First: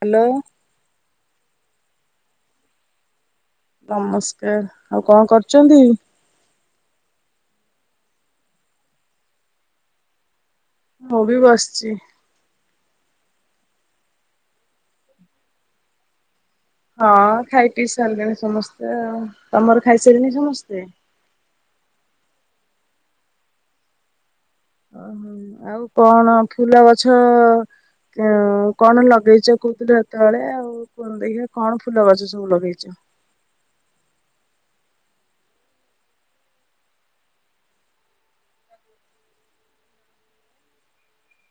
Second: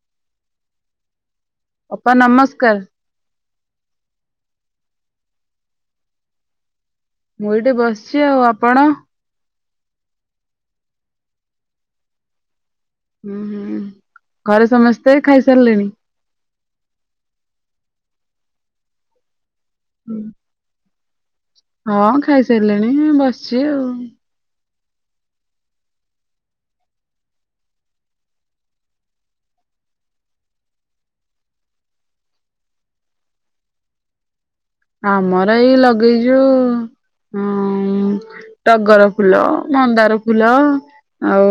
Hello. ଅପା ନମସ୍କାର। ନମସ୍କାର ଆଉ କଣ କରୁଛନ୍ତି? ମୁଁ ଏଇଠି ବସିଛି ଆଉ ଆପଣ? ମୁ ବି ବସଛି। ହୁଁ ହୁଁ ଘରେ ସମସ୍ତେ ଖାଇସାରିଲେଣି? ହଁ ଖାଇ ପିଇ ସାରିଲେନି ସମସ୍ତେ ଆଉ ତମର ହୁଁ। ଖାଇସାରିଲିନି ସମସ୍ତେ? ହଁ ଖାଇସାରିଲିଣି ବସିଛି ଆଉ ଓହୋ ଆଉ କଣ ଫୁଲ ଗଛ କଣ ଲଗେଇଛ କହୁଥିଲୁ ହେତେବେଳେ ଆଉ ଦେଖିବା କଣ ଫୁଲ ଗଛ ସବୁ ଲଗେଇଛ? ଆମର ଏଇ ଲଗେଇଛୁ ହଁ ଟଗର ଫୁଲ ମନ୍ଦାର ଫୁଲ ଆଉ?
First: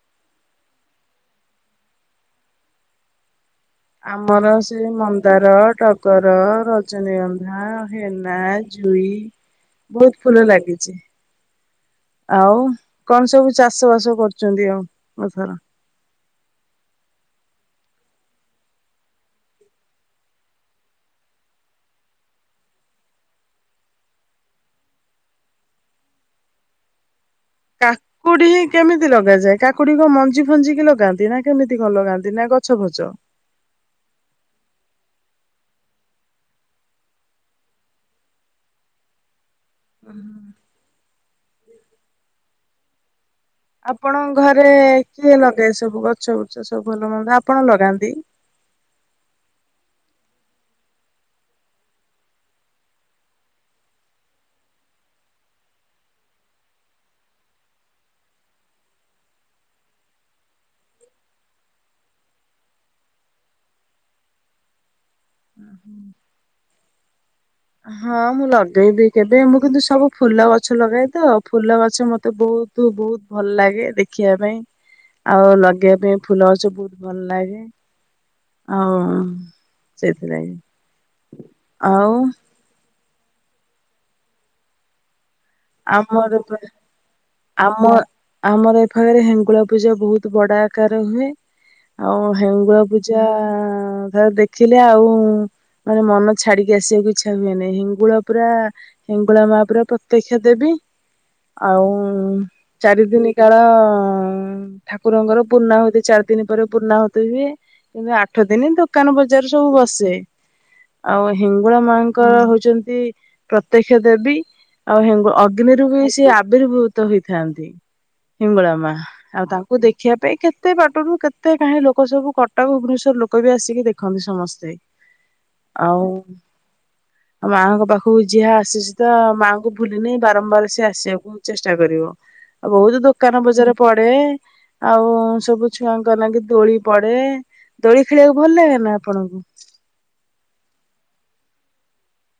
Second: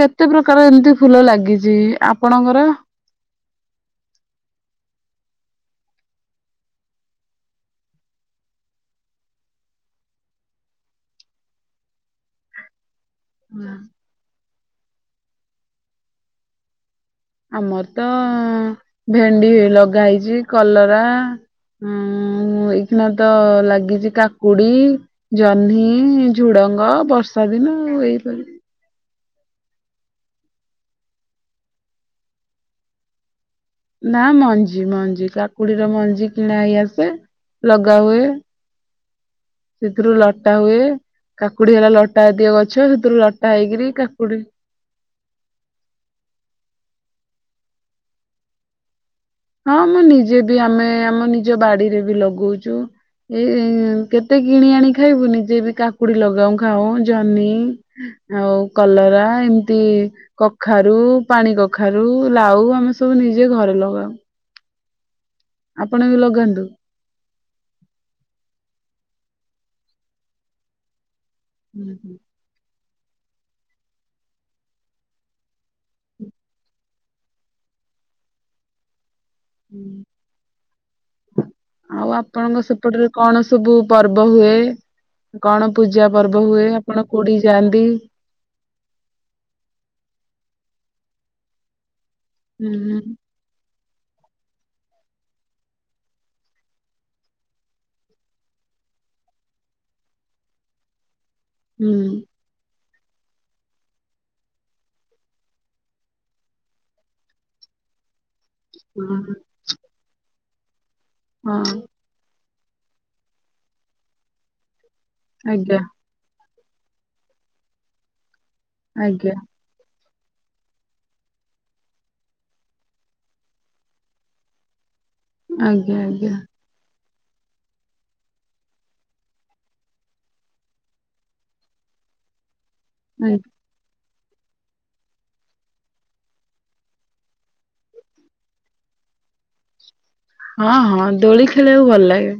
କେତେ ପ୍ରକାର ଏମିତି ଫୁଲ ଲାଗିଚି ଆପଣଙ୍କର? ଆମର ସେ ମନ୍ଦାର, ଟଗର, ରଜନୀଗନ୍ଧା, ହେନା, ଯୁ ଇ ବୋହୁତ ଫୁଲ ଲାଗିଚି ଆଉ। କଣ ସବୁ ହୁଁ ଚାଷ ବାସ କରୁଚନ୍ତି ଆଉ ଏଥର? ଆମର ତ ଭେଣ୍ଡି ଲଗା ହେଇଚି କଲରା ଉଁ ହୁଁ ଏଇଖିନା ତ ଲାଗିଚି କାକୁଡି, ଜହ୍ନି, ଝୁଡଙ୍ଗ ବର୍ଷ କାକୁଡି ହି କେମିତି ଲଗ? ଲଗାଯାଏ କାକୁଡି କ ମଞ୍ଜି ଫଞ୍ଜିିକି ଲଗାନ୍ତି ନା କେମିତି କଣ ଲଗାନ୍ତି ନା ଗଛ ଫଛ? ନା ମଞ୍ଜି ମଞ୍ଜି କାକୁଡିର ମଞ୍ଜି କିଣା ହେଇ ଆସେ ଲଗା ହୁଏ। ସେଥିରୁ ଲଟା ହୁଏ କାକୁଡି ହେଲା ଲଟାଜାତିୟ ଗଛ ସେଥିରୁ ଲ ଆପଣଙ୍କ ଘରେ କିଏ ଲଗାଏ ସବୁ ଗଛ ବୁଛ ସବୁ ଭଲ ମନ୍ଦ ଆପ ଆପଣ ଲଗାନ୍ତି? ହଁ ମୁଁ ନିଜେ ବି ଆମେ ଆମ ନିଜ ବାଡିରେ ବି ଲଗଉଛୁ। ଏଇ କେତେ କିଣି ଆଣି ଖାଇବୁ ନିଜେ ବି କାକୁଡି ଲଗାଉ ଖାଉ ଜହ୍ନି ଆଉ କଲରା ଏମିତି କଖାରୁ ପାଣି କଖାରୁ ଲାଉ ଆମେ ସବୁ ନିଜେ ଘରେ ଲଗାଉ। ଆପଣ ବି ଲଗାନ୍ତୁ। ହଁ ମୁଁ ଲଗେଇବି କେବେ ମୁଁ କିନ୍ତୁ ସବୁ ଫୁଲ ଗଛ ଲଗାଏ ତ। ଫୁଲ ହୁଁ ଗଛ ହୁଁ ମୋତେ ବହୁତ ବହୁତ ଭଲ ଲାଗେ ଦେଖିବା ପାଇଁ। ଆଉ ଲଗେଇବା ପାଇଁ ଫୁଲ ଗଛ ବହୁତ ଭଲ ଲାଗେ ଆଉ। ହୁଁ। ସେଥିପାଇଁ ଆଉ? ଆପଣଙ୍କ ସେପଟରେ କଣ ସବୁ ପର୍ବ ହୁଏ? କଣ ପୂଜା ଆମର ପର୍ବ ହୁଏ ଆପଣ କୋଉଠିକି ଯାଆନ୍ତି? ଆମ ଆମର ଏ ପାଖରେ ହେଙ୍ଗୁଳା ପୂଜା ବହୁତ ବଡ ଆ - ପ୍ରକାର ହୁଏ ଆଉ ହୁଁ ହେଙ୍ଗୁଳା ହୁଁ ପୂଜା ଦେଖିଲେ ଆଉ- ମାନେ ମନ ଛାଡିକି ଆସିବାକୁ ଇଚ୍ଛା ହୁଏନି ହେଙ୍ଗୁଳା ପୁରା ହେଙ୍ଗୁଳା ମା ପୁରା ପ୍ରତ୍ୟେକ- ଯେବେବି ଆଉ- ଚାରି ଦିନି କାଳ ଠାକୁରଙ୍କର ପୂର୍ଣ୍ଣାହୁତି ଚାରି ଦିନ ପରେ ପୁର୍ଣାହୁତି ହୁଏ। କିନ୍ତୁ ଆଠ ଦିନି ହୁଁ ଦୋକାନ ହଁ ବଜାର ସବୁ ବସେ। ଆଉ ହଁ ହିଙ୍ଗୁଳା ମାଙ୍କର ହଉଛନ୍ତି ପ୍ରତ୍ୟକ୍ଷ ଦେବୀ। ଆଉ ହେଙ୍ଗୁ ଆଜ୍ଞା ଅଗ୍ନିରୁ ବି ସେ ଆବିର୍ଭୁତ ହେଇଥାନ୍ତି। ହିଙ୍ଗୁଳା ମା ଆଜ୍ଞା ଆଉ ତାଙ୍କୁ ଦେଖି - ଦେଖିବା ପାଇଁ କେତେ ବାଟରୁ କେତେ କାହିଁ ଲୋକ ସବୁ କଟକ ଭୁବନେଶ୍ଵର ଲୋକ ବି ଆସିକି ଦେଖନ୍ତି ସମସ୍ତେ। ଆଜ୍ଞା ଆଜ୍ଞା। ଆଉ ମାଆଙ୍କ ପାଖକୁ ଯିହା ଆସିଛି ତ ମାଆଙ୍କୁ। ବୁଲି ନେଇ ବାରମ୍ବାର ସେ ଆସିବାକୁ ଚେଷ୍ଟା କରିବ ଆଉ ବହୁତ ଆଜ୍ଞା। ଦୋକାନ ବଜାର ପଡ଼େ। ଆଉ ସବୁ ଛୁଆଙ୍କ ଲାଗି ଦୋଳି ପଡ଼େ। ଦୋଳି ଖେଳିବାକୁ ଭଲ ଲାଗେ ନା ଆପଣଙ୍କୁ? ହଁ ହଁ ଦୋଳି ଖେଳିବାକୁ ଭଲ ଲାଗେ।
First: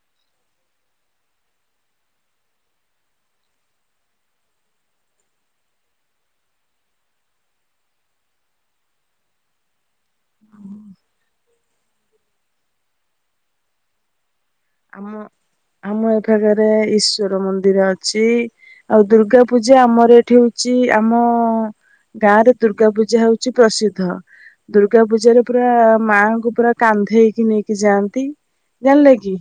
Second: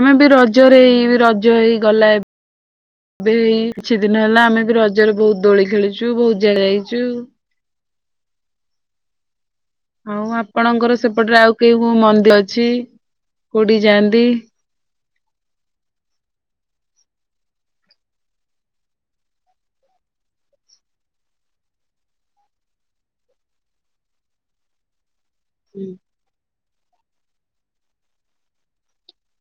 ଆମେ ବି ରଜରେ ଏଇ ରଜ ହେଇ ଗଲା ଏବେ। ଏବେ ଏହି କିଛି ଦିନ ହେଲା ଆମେ ବି ରଜରେ ବହୁତ ଦୋଳି ଖେଳିଛୁ ବହୁତ ଜାଗା ଯାଇଛୁ। ଆଉ ଆପଣଙ୍କର ସେପଟରେ ଆଉ କେଇ କୋଉ ମନ୍ଦିର ଅଛି କୋଉଠି ଯାଆନ୍ତି। ଆମ। ଆମ ଏ ଫାଗରେ ଈଶ୍ଵର ମନ୍ଦିର ଅଛି ଆଉ ଦୁର୍ଗା ପୂଜା ଆମର ଏଠି ହଉଛି। ଚି ଆମ ଗାଁ ରେ ଦୁର୍ଗା ପୂଜା ହଉଛି ପ୍ରସିଦ୍ଧ ଦୁର୍ଗା ପୂଜାରେ- ପୁରା ମାଙ୍କୁ ପୁରା କାନ୍ଧେଇକି ନେଇକି ଯାଆନ୍ତି ଜାଣିଲେ କି।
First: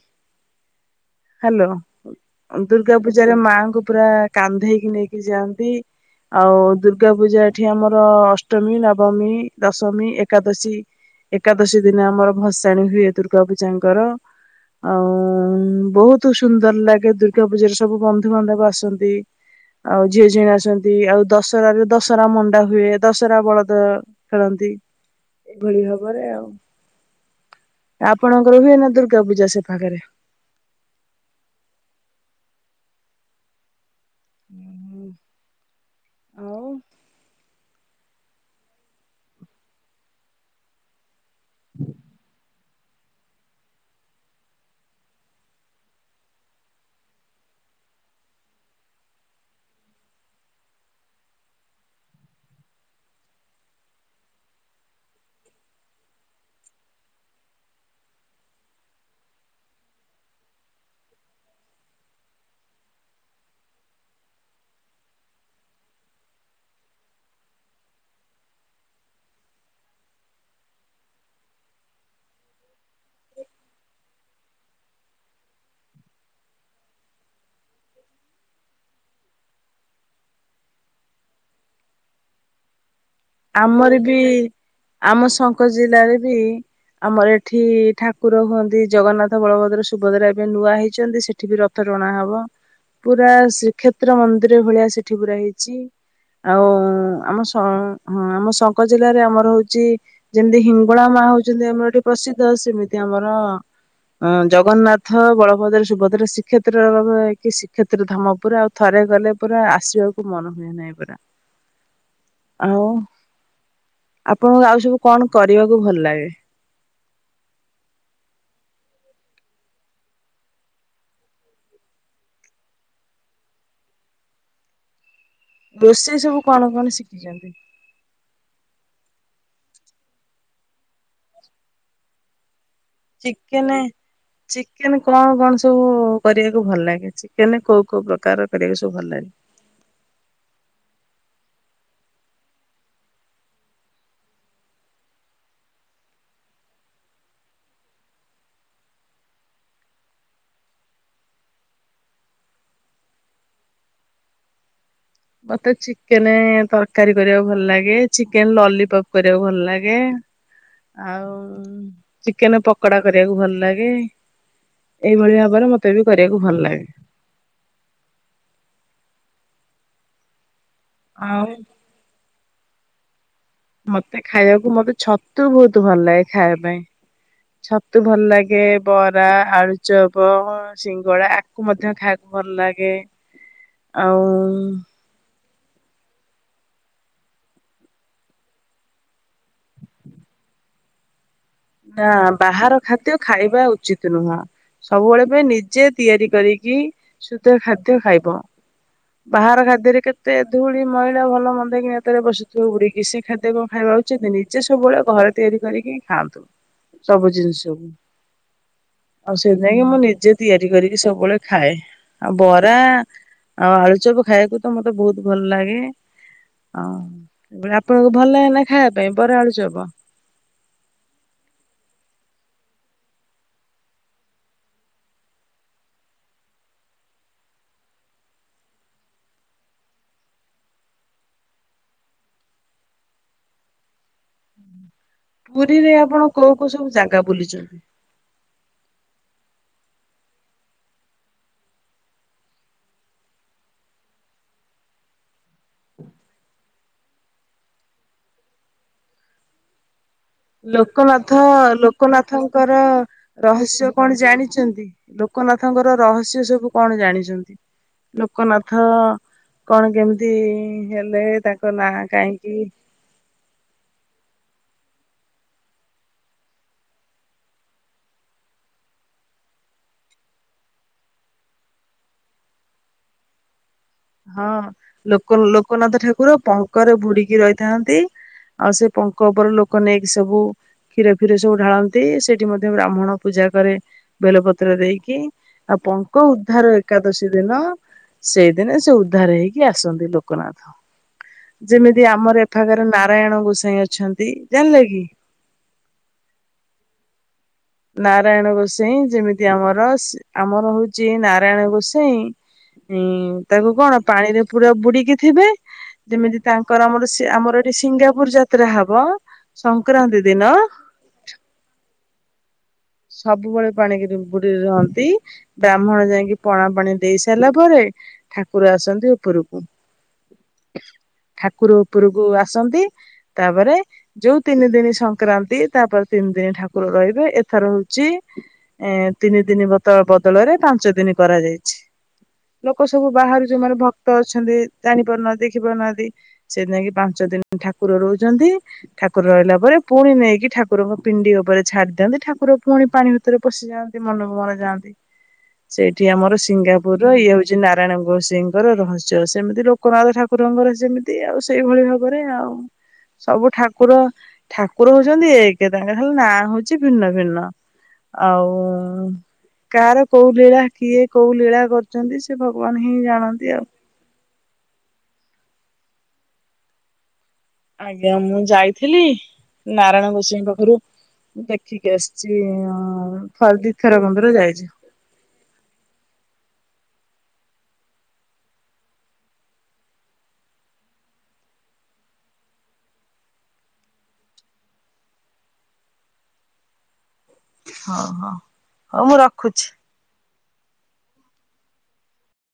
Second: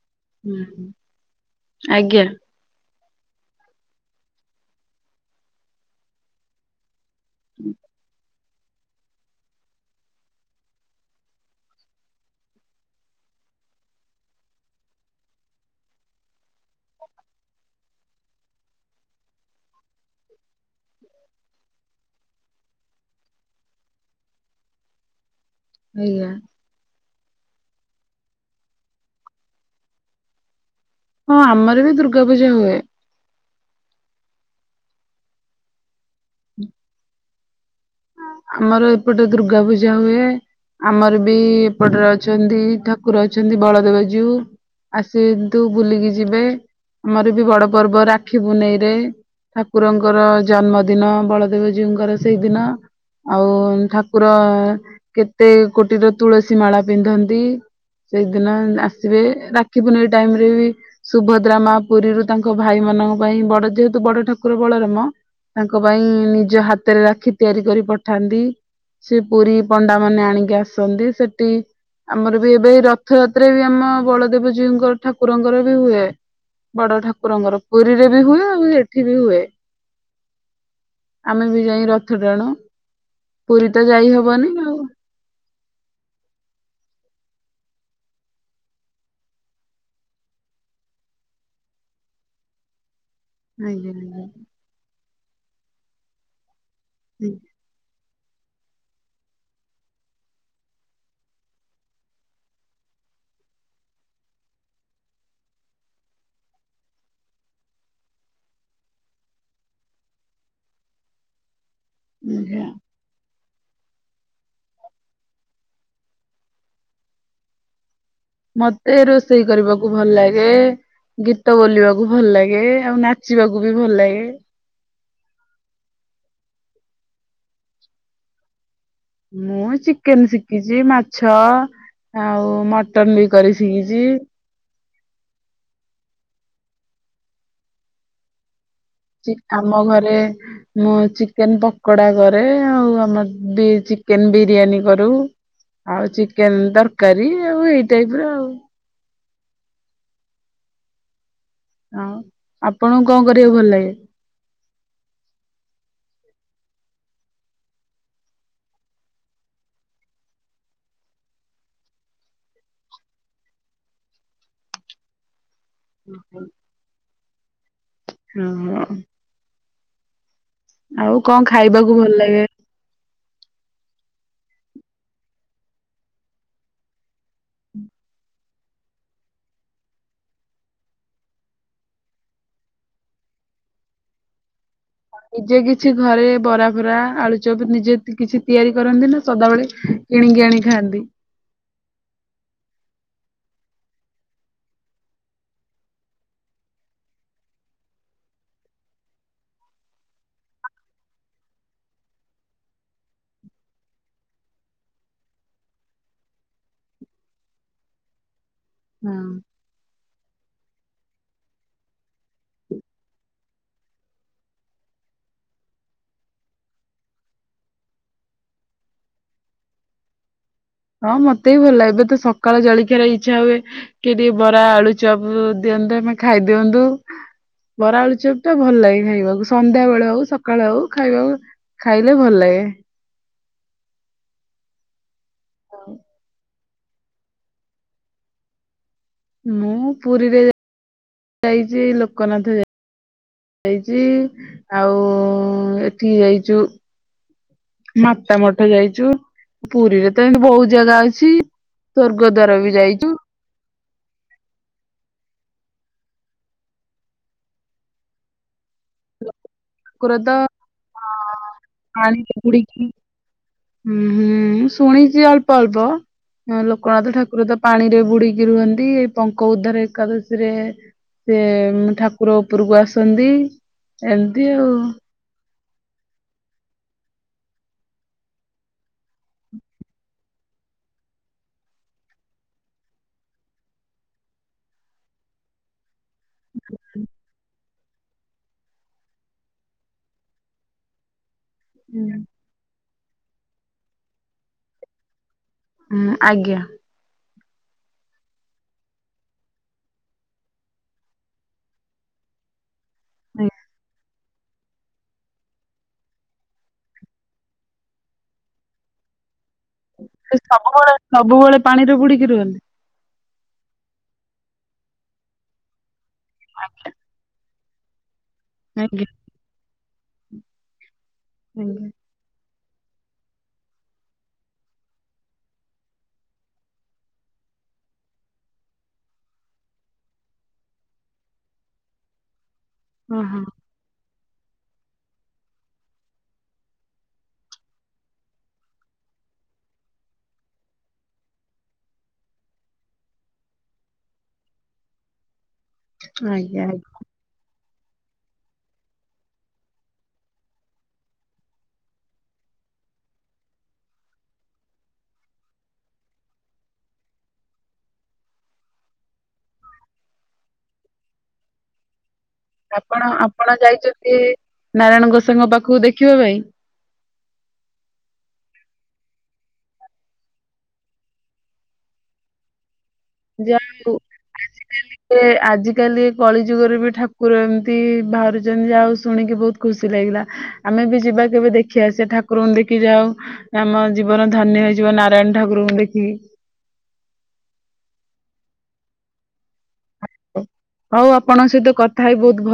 ହ୍ୟାଲୋ ଆଜ୍ଞା ଦୁର୍ଗ- ଦୁର୍ଗା ପୂଜାରେ ମାଆଙ୍କୁ ପୁରା କାନ୍ଧେଇକି ନେଇକି ଯାଆନ୍ତି ଆଉ ଦୁର୍ଗା- ଦୁର୍ଗା ପୂଜା ଏଠି ଆମର ଅଷ୍ଟମୀ ନବମୀ ଦଶମୀ ଏକାଦଶୀ। ଏକାଦଶୀ ଦିନ ଆମର ଭଷାଣି ହୁଏ ଦୁର୍ଗା ପୂଜାଙ୍କର। ହୁଁ ବହୁତ ସୁନ୍ଦର ଲାଗେ ଦୁର୍ଗା ପୂଜାରେ ସବୁ ବନ୍ଧୁବାନ୍ଧବ ଆସନ୍ତି। ଆଉ ଝିଅ ଝିଅଣ ଆସନ୍ତି। ଆଉ ଦଶହରାରୁ ଦଶହରା ମଣ୍ଡା ହୁଏ। ଦଶହରା ବଳଦ ଖେଳନ୍ତି। ହି। ଏଇଭଳି ଭାବରେ ଆଜ୍ଞା ଆଉ। ଆପଣଙ୍କର ହୁଏ ନା ଦୁର୍ଗା ପୂଜା ସେ- ଆଗରେ। ହଁ ଆମର ବି ଦୁର୍ଗା ପୂଜା ହୁଏ। ହୁଁ ହୁଁ। [unintelligible] ଆମର ଏପଟେ ଦୁର୍ଗା ପୂଜା ହୁଏ। ଆମର ବି ଏପଟରେ ଅଛନ୍ତି ଠାକୁର ଅଛନ୍ତି ବଳଦେବ ଜୀଉ। ଆସନ୍ତୁ ବୁଲିକି ଯିବେ। ଆମର ବି ବଡ ପର୍ବ ରାକ୍ଷୀ ପୁନେଇରେ। ଠାକୁରଙ୍କର ଜନ୍ମଦିନ ବଳଦେବ ଜୀଉଙ୍କର ସେଇଦିନ। ଆଉ ଠାକୁର କେତେ କୋଟିର ତୁଳସୀ ମାଳା ପିନ୍ଧନ୍ତି। ସେଇଦିନ ଆସିବେ ରାକ୍ଷି ପୁନେଇଁ ଟାଇମ ରେ ବି ସୁଭଦ୍ରା ମା ପୁରୀରୁ ତାଙ୍କ ଭାଇ ମା- ମାନଙ୍କ ପାଇଁ ବଡ ଯେହେତୁ ବଡ ଠାକୁର ବଳରାମ ତାଙ୍କ ପାଇଁ ନିଜ ହାତରେ ରାକ୍ଷୀ ତିଆରି କରି- ପଠାନ୍ତି। ସେ ପୁରୀ ପଣ୍ଡା ମାନେ ଆଣିକି ଆସନ୍ତି। ସେଠି- ଆମର ବି ଏବେ ରଥଯାତ୍ରା ବି ଆମ ବଳଦେବଜୀଉଙ୍କର ଠାକୁରଙ୍କର ବି ହୁଏ। ବଡ ଠାକୁରଙ୍କର ପୁରୀରେ ବି ହୁଏ ଆଉ ଏଠି ବି ହୁଏ। ଆମେ ବି ଯାଇ ରଥ ଟାଣୁ। ପୁରୀ ତ ଆମର ଯାଇ ବି ହବନି ଆଉ ଆମ ଶଙ୍କର ଜିଲ୍ଲାରେ ବି- ଆମର ଏଠି ଠାକୁର ହୁଅନ୍ତି ଜଗନ୍ନାଥ ବଳଭଦ୍ର ସୁଭଦ୍ରା ଏବେ ନୂଆ ହେଇଛନ୍ତି ସେଠି ବି ର- ଥ ଟଣା ହବ। ପୁରା ଆଜ୍ଞା ଶ୍ରୀକ୍ଷେତ୍ର ଆଜ୍ଞା ମନ୍ଦିର ଭଳିଆ ସେଠି ପୁରା ହେଇଛି। ଆଉ ଆମ ସ - ହଁ ଆମ ଶଙ୍କ ଜିଲ୍ଲାରେ ଆମର ହଉଛି ଯେମିତି ହିଙ୍ଗଳା ମା ହଉଛନ୍ତି ଆମର ପ୍ରସିଦ୍ଧ ସେମିତି- ଆମର ଅଁ ଜଗନ୍ନାଥ, ବଳଭଦ୍ର, ସୁଭଦ୍ରା ଶ୍ରୀକ୍ଷେତ୍ର ରହିକି ଶ୍ରୀକ୍ଷେତ୍ର ଧାମ ଉପରେ ଆଉ ଥ ରେ ଗଲେ ପରା ଆସିବାକୁ ମନ ହୁଏ ନାହିଁ ପରା। ଉଁ ହେ [unintelligible] ଆଉ ଆପଣଙ୍କୁ ଆଉ ସବୁ କଣ କରିବାକୁ ଭଲ ଲାଗେ? [inaudible] ମତେ ରୋଷେଇ କରିବାକୁ ଭଲ ଲାଗେ। ଗୀତ ବୋଲିବାକୁ ଭଲ ଲାଗେ ଆଉ ନାଚିବାକୁ ବି ଭଲ ଲାଗେ। ରୋଷେଇ ସବୁ କଣ କଣ ଶିଖିଚନ୍ତି? ମୁଁ ଚିକେନ ଶିଖିଚି ମାଛ ଆଉ ମ ର୍ଟନ ବି କରି ଚିକେନ ଶିକିଚି। ଚିକେନ କଣ କଣ ସବୁ କରିବାକୁ ଭଲ ଲାଗେ। ଚିକେନରେ କୋଉ କୋଉ ପ୍ରକାର କରିବାକୁ ସବୁ ଭଲ ଲାଗେ? ଚି ଆମ ଘରେ ମୁଁ ଚିକେନ ପକୋଡା କରେ ଆଉ ଆମର ବି ଚିକେନ ବିରିୟାନୀ କରୁ। ଆଉ ଚିକେନ ତରକାରୀ ଆଉ ଏଇ ଟାଇପର ଆଉ। ହଁ ଆପଣଙ୍କୁ କଣ କରିବାକୁ ଭଲ ଲାଗେ। ମତେ ଚିକେନେ ତରକାରୀ କରିବାକୁ ଭଲ ଲାଗେ। ଚିକେନ ଲଲିପପ୍ କରିବାକୁ ଭଲ ଲାଗେ। ଆଉ ଚିକେନ ପକଡା କରିବାକୁ ଭଲ ଲାଗେ। ଏଇଭଳି ଭାବରେ ମତେ ବି କରିବାକୁ ଭଲ ଲାଗେ। ହଁ ହଁଅ। ଆଉ କଣ ଖାଇବାକୁ ଭଲ ଲାଗେ। ମତେ ଖାଇବାକୁ ମତେ ଛତୁ ବୋହୁତ ଭଲ ଲାଗେ ଖାଇବା ପାଇଁ। ଛତୁ ଭଲ ଲାଗେ। ବରା, ଆଳୁଚପ, ସିଙ୍ଗଡା ଆକୁ ମଧ୍ୟ ଖା ଭଲ ଲାଗେ ଆଉ ଉଁ ନିଜେ କିଛି ଘରେ ବରା ଫରା ଆଳୁଚପ ନିଜେ କିଛି ତିଆରି କରନ୍ତି ନା ସଦାବେଳେ କିଣି ଆଣି ଖାନ୍ତିି। ନା ବାହାର ଖାଦ୍ୟ ଖାଇବା ଉଚିତ ନୁହଁ। ସବୁବେଳେ ବି ନିଜେ ତିଆରି କରିକି ଶୁଦ୍ଧ ଖାଦ୍ୟ ଖାଇବ। ବାହାର ଖାଦ୍ୟରେ କେତେ ଧୂଳି ମଇଳା ଭଲ ମନ୍ଦେକି ଏତରେ ବସୁଥିବ ବୁଡିକି ସେ ଖାଦ୍ୟ କଣ ଖାଇବା ରହୁଛନ୍ତି ନିଜେ ସବୁବେଳେ ଘରେ ତିଆରି କରିକି ଖାଆନ୍ତୁ। ସବୁ ଜିନିଷ ସବୁ ହଁ। ଆଉ ସେ ନେଇ ମୋ ନି ଜେ ତିଆରି କରିକି ସବୁବେଳେ ଖାଏ ଆଉ ବରା-ଆ ଆଉ ଆଳୁଚପ ଖାଇବାକୁ ତ ମତେ ବହୁତ ଭଲ ଲାଗେ ହଁ ବ୍ଲେ ଆପଣଙ୍କୁ ଭଲ ନା ଖାଇବା ପାଇଁ ବରା ଆଳୁଚପ୍ ହଁ ମତେ ବି ଭଲ ଲାଗେ ଏବେ ତ ସକାଳ ଜଳଖିଆର ଇଛା ହୁଏ କି ଦି ବରା ଆଳୁଚପ ଦି ନ୍ଦେ ଆମେ ଖାଇ ଦିଅନ୍ତୁ ବରାଆଳୁ ଚପ ଟା ଭଲ ଲାଗେ ଖାଇବାକୁ ସନ୍ଧ୍ୟା ବେଳ ହଉ ସକାଳ ହଉ ଖାଇବାକୁ ଖାଇଲେ ଭଲଲାଗେ। ପୁରୀରେ ଆପଣ କୋଉ କୋଉ ସବୁ ଜାଗା ବୁଲିଚନ୍ତି? ମୁଁ ପୁରୀରେ ଯାଇଛି ଲୋକନାଥ ଯା ହେଇଛି ଆଉ-ଉ-ଉ ଏଠି ଯାଇଛୁ। ମାତା ମଠ ଯାଇଛୁ, ପୁରୀରେ ତ ଏମିତି ବହୁତ ଜାଗା ଅଛି ଲୋକନାଥ ସ୍ଵର୍ଗ ଦ୍ୱାର ବି ଲୋକନାଥଙ୍କର ଯାଇଛୁ ରହସ୍ୟ କଣ ଜାଣିଛନ୍ତି ଲୋକନାଥଙ୍କର ରହସ୍ୟ ସବୁ କଣ ଜାଣିଛନ୍ତି ଲୋକନାଥ-ଥ-ଥ କଣ ଠାକୁର ତ କେମିତି-ଇ-ଇ ହେଲେ ତାଙ୍କ ନାଁ ପାଣିରେ କାହିଁକି ବୁଡିକି ହୁଁ ହୁଁ ସୁନିଚି ଅଳ୍ପ ଅଳ୍ପ ହଁ ଲୋକନାଥ ଠାକୁର ତ ପାଣିରେ ବୁଡିକି ରୁହନ୍ତି ଏଇ ପଙ୍କ ଉଦ୍ଧାର ଏକାଦଶୀରେ ସେ-ଏଁ-ଏଁ ଠାକୁର ଉପରକୁ ଆସନ୍ତି ଏମିତି ହଁ ଆଉ। ଲୋକ ଲୋକନାଥ ଠାକୁର ପଙ୍କରେ ଭୁଡିକି ରହିଥାନ୍ତି। ଆଉ ସେ ପଙ୍କ ଉପରେ ଲୋକ ନେଇକି ସବୁ କ୍ଷୀର ଫିର ସବୁ ଢାଳନ୍ତି, ସେଠି ମଧ୍ୟ ବ୍ରାହ୍ମଣ ପୂଜା କରେ ବେଲପତ୍ର ଦେଇକି ଆଉ କ ଉଦ୍ଧାର ଏକାଦଶୀ ଦିନ, ସେଇଦିନେ ସେ ଉଦ୍ଧାର ହେଇକି ଆସନ୍ତି ଲୋକନାଥ, ଯେମିତି ହୁଁ ଆମର ଏଫା କରେ ନା ନାରାୟଣ ଗୋସାଇ ଅଛନ୍ତି ଜାଣିଲେ କି? ହୁଁ ଆଜ୍ଞା ନାରାୟଣ ଗୋସାଇ ଯେମିତି ଆମର, ଆମର ହଉଛି ନାରାୟଣ ଗୋସାଇ ହୁଁ ଆଜ୍ଞା। ତାକୁ କଣ? ପାଣିରେ ପୁରା ବୁଡିକି ଥିବେ ଯେମିତି ତାଙ୍କର ଆମର ଆମର ଏଠି ସିଙ୍ଗାପୁର ଯାତ୍ରା ହବ ସଂକ୍ରାନ୍ତି ସେ ଦିନ ସବୁବେଳେ ସବୁବେଳେ ପାଣିରେ ବୁଡିକି ରୁହନ୍ତି ସବୁବେଳେ ପାଣିକ ବୁଡି ରହନ୍ତି ବ୍ରାହ୍ମଣ ଯାଇକି ପଣା ପାଣି ଦେଇ ସାରିଲା ପରେ ଠାକୁର ଆସନ୍ତି ଆଜ୍ଞା ଉପରକୁ ଠାକୁର ଆଜ୍ଞା। ଉପରକୁ ଆ ଆସନ୍ତି ତାପରେ ଯୋଉ ତିନି ଦିନ ସଂକ୍ରାନ୍ତି ତାପରେ ତିନି ଦିନ ଠାକୁର ରହିବେ ଏ ଥର ରହୁଛି [unintelligible] ଏ ତିନି ଦିନ ବଦ ବଦଳରେ ପାଞ୍ଚ ଦିନ କରାଯାଇଛି ଲୋକ ସବୁ ହଁ ହଁ ବାହାରୁ ଯେଉଁମାନେ ଭ ତ ଅଛନ୍ତି ଜାଣିପାରୁନାହାନ୍ତି, ଦେଖି ପାରୁନାହାନ୍ତି, ସେଇଥି ଲାଗି ପାଞ୍ଚ ଦିନ ଠାକୁର ରହୁଛନ୍ତି। ଠାକୁର ରହିଲା ପରେ ପୁଣି ନେଇକି ଠାକୁରଙ୍କ ପିଣ୍ଡି ଉପରେ ଛାଡି ଦିଅନ୍ତି ଠା ଠାକୁର ପୁଣି ପାଣି ଭିତରେ ପଶିଯାଆନ୍ତି ମନକୁ ମନ ଯାଆନ୍ତି। ସେଇଠି ଆମର ଆଜ୍ଞା ଆଜ୍ଞା ସିଙ୍ଗାପୁର ର ଇଏ ହଉଛି ନା ନାରାୟଣ ଗୋଷେଇଙ୍କର ରହସ୍ୟ, ସେମିତି ଲୋକନାଥ ଠାକୁରଙ୍କର ସେମିତି, ଆଉ ସେଇଭଳି ଭାବରେ ଆଉ ସବୁ ଠାକୁର, ଠାକୁର ହଉଛନ୍ତି ଏକ, ତାଙ୍କର ଖାଲି ନା ହେଉଛି ଭିନ୍ନ ଭିନ୍ନ ଆଉ କାହାର କୋଉ ଲୀଳା କିଏ କୋଉ ଲୀଳା କରୁଛନ୍ତି ସ ଆପଣ ଆପଣ ଯାଇଛନ୍ତି ନାରାୟଣ ଗୋଷେଇଙ୍କ ପାଖକୁ ଦେଖି କି ଭାଇ [unintelligible] ଆଜ୍ଞା ମୁଁ ଯାଇଥିଲି ନାରାୟଣ ଗୋସାଇ ପାଖରୁ ମୁଁ ଦେଖିକି ଆସିଛି ଅ ଥରେ ଯାଉ ଦିଥର ଖଣ୍ଡର ଯାଇଛି। ଆଜିକାଲି ଆଜିକାଲି କଳି ଯୁଗରେ ବି ଠାକୁର ଏମତି ବାହାରୁଛନ୍ତି ଯାହାଉ ଶୁଣିକି ବହୁତ ଖୁସି ଲାଗିଲା। ଆମେ ବି ଯିବା କେବେ? ଦେଖି ଆସେ ଠାକୁରଙ୍କୁ ଦେଖି ଯାହାହଉ ଆମ ଜୀବନ ଧନ୍ୟ ହେଇଯିବ। ନାରାୟଣ ଠାକୁରଙ୍କୁ ଦେଖିକି। ହଉ ହଉ ହଉ ମୁଁ ରଖୁଛି। ହ ହଉ ଆପଣଙ୍କ ସହିତ କଥା ହେଇ ବହୁତ ଭ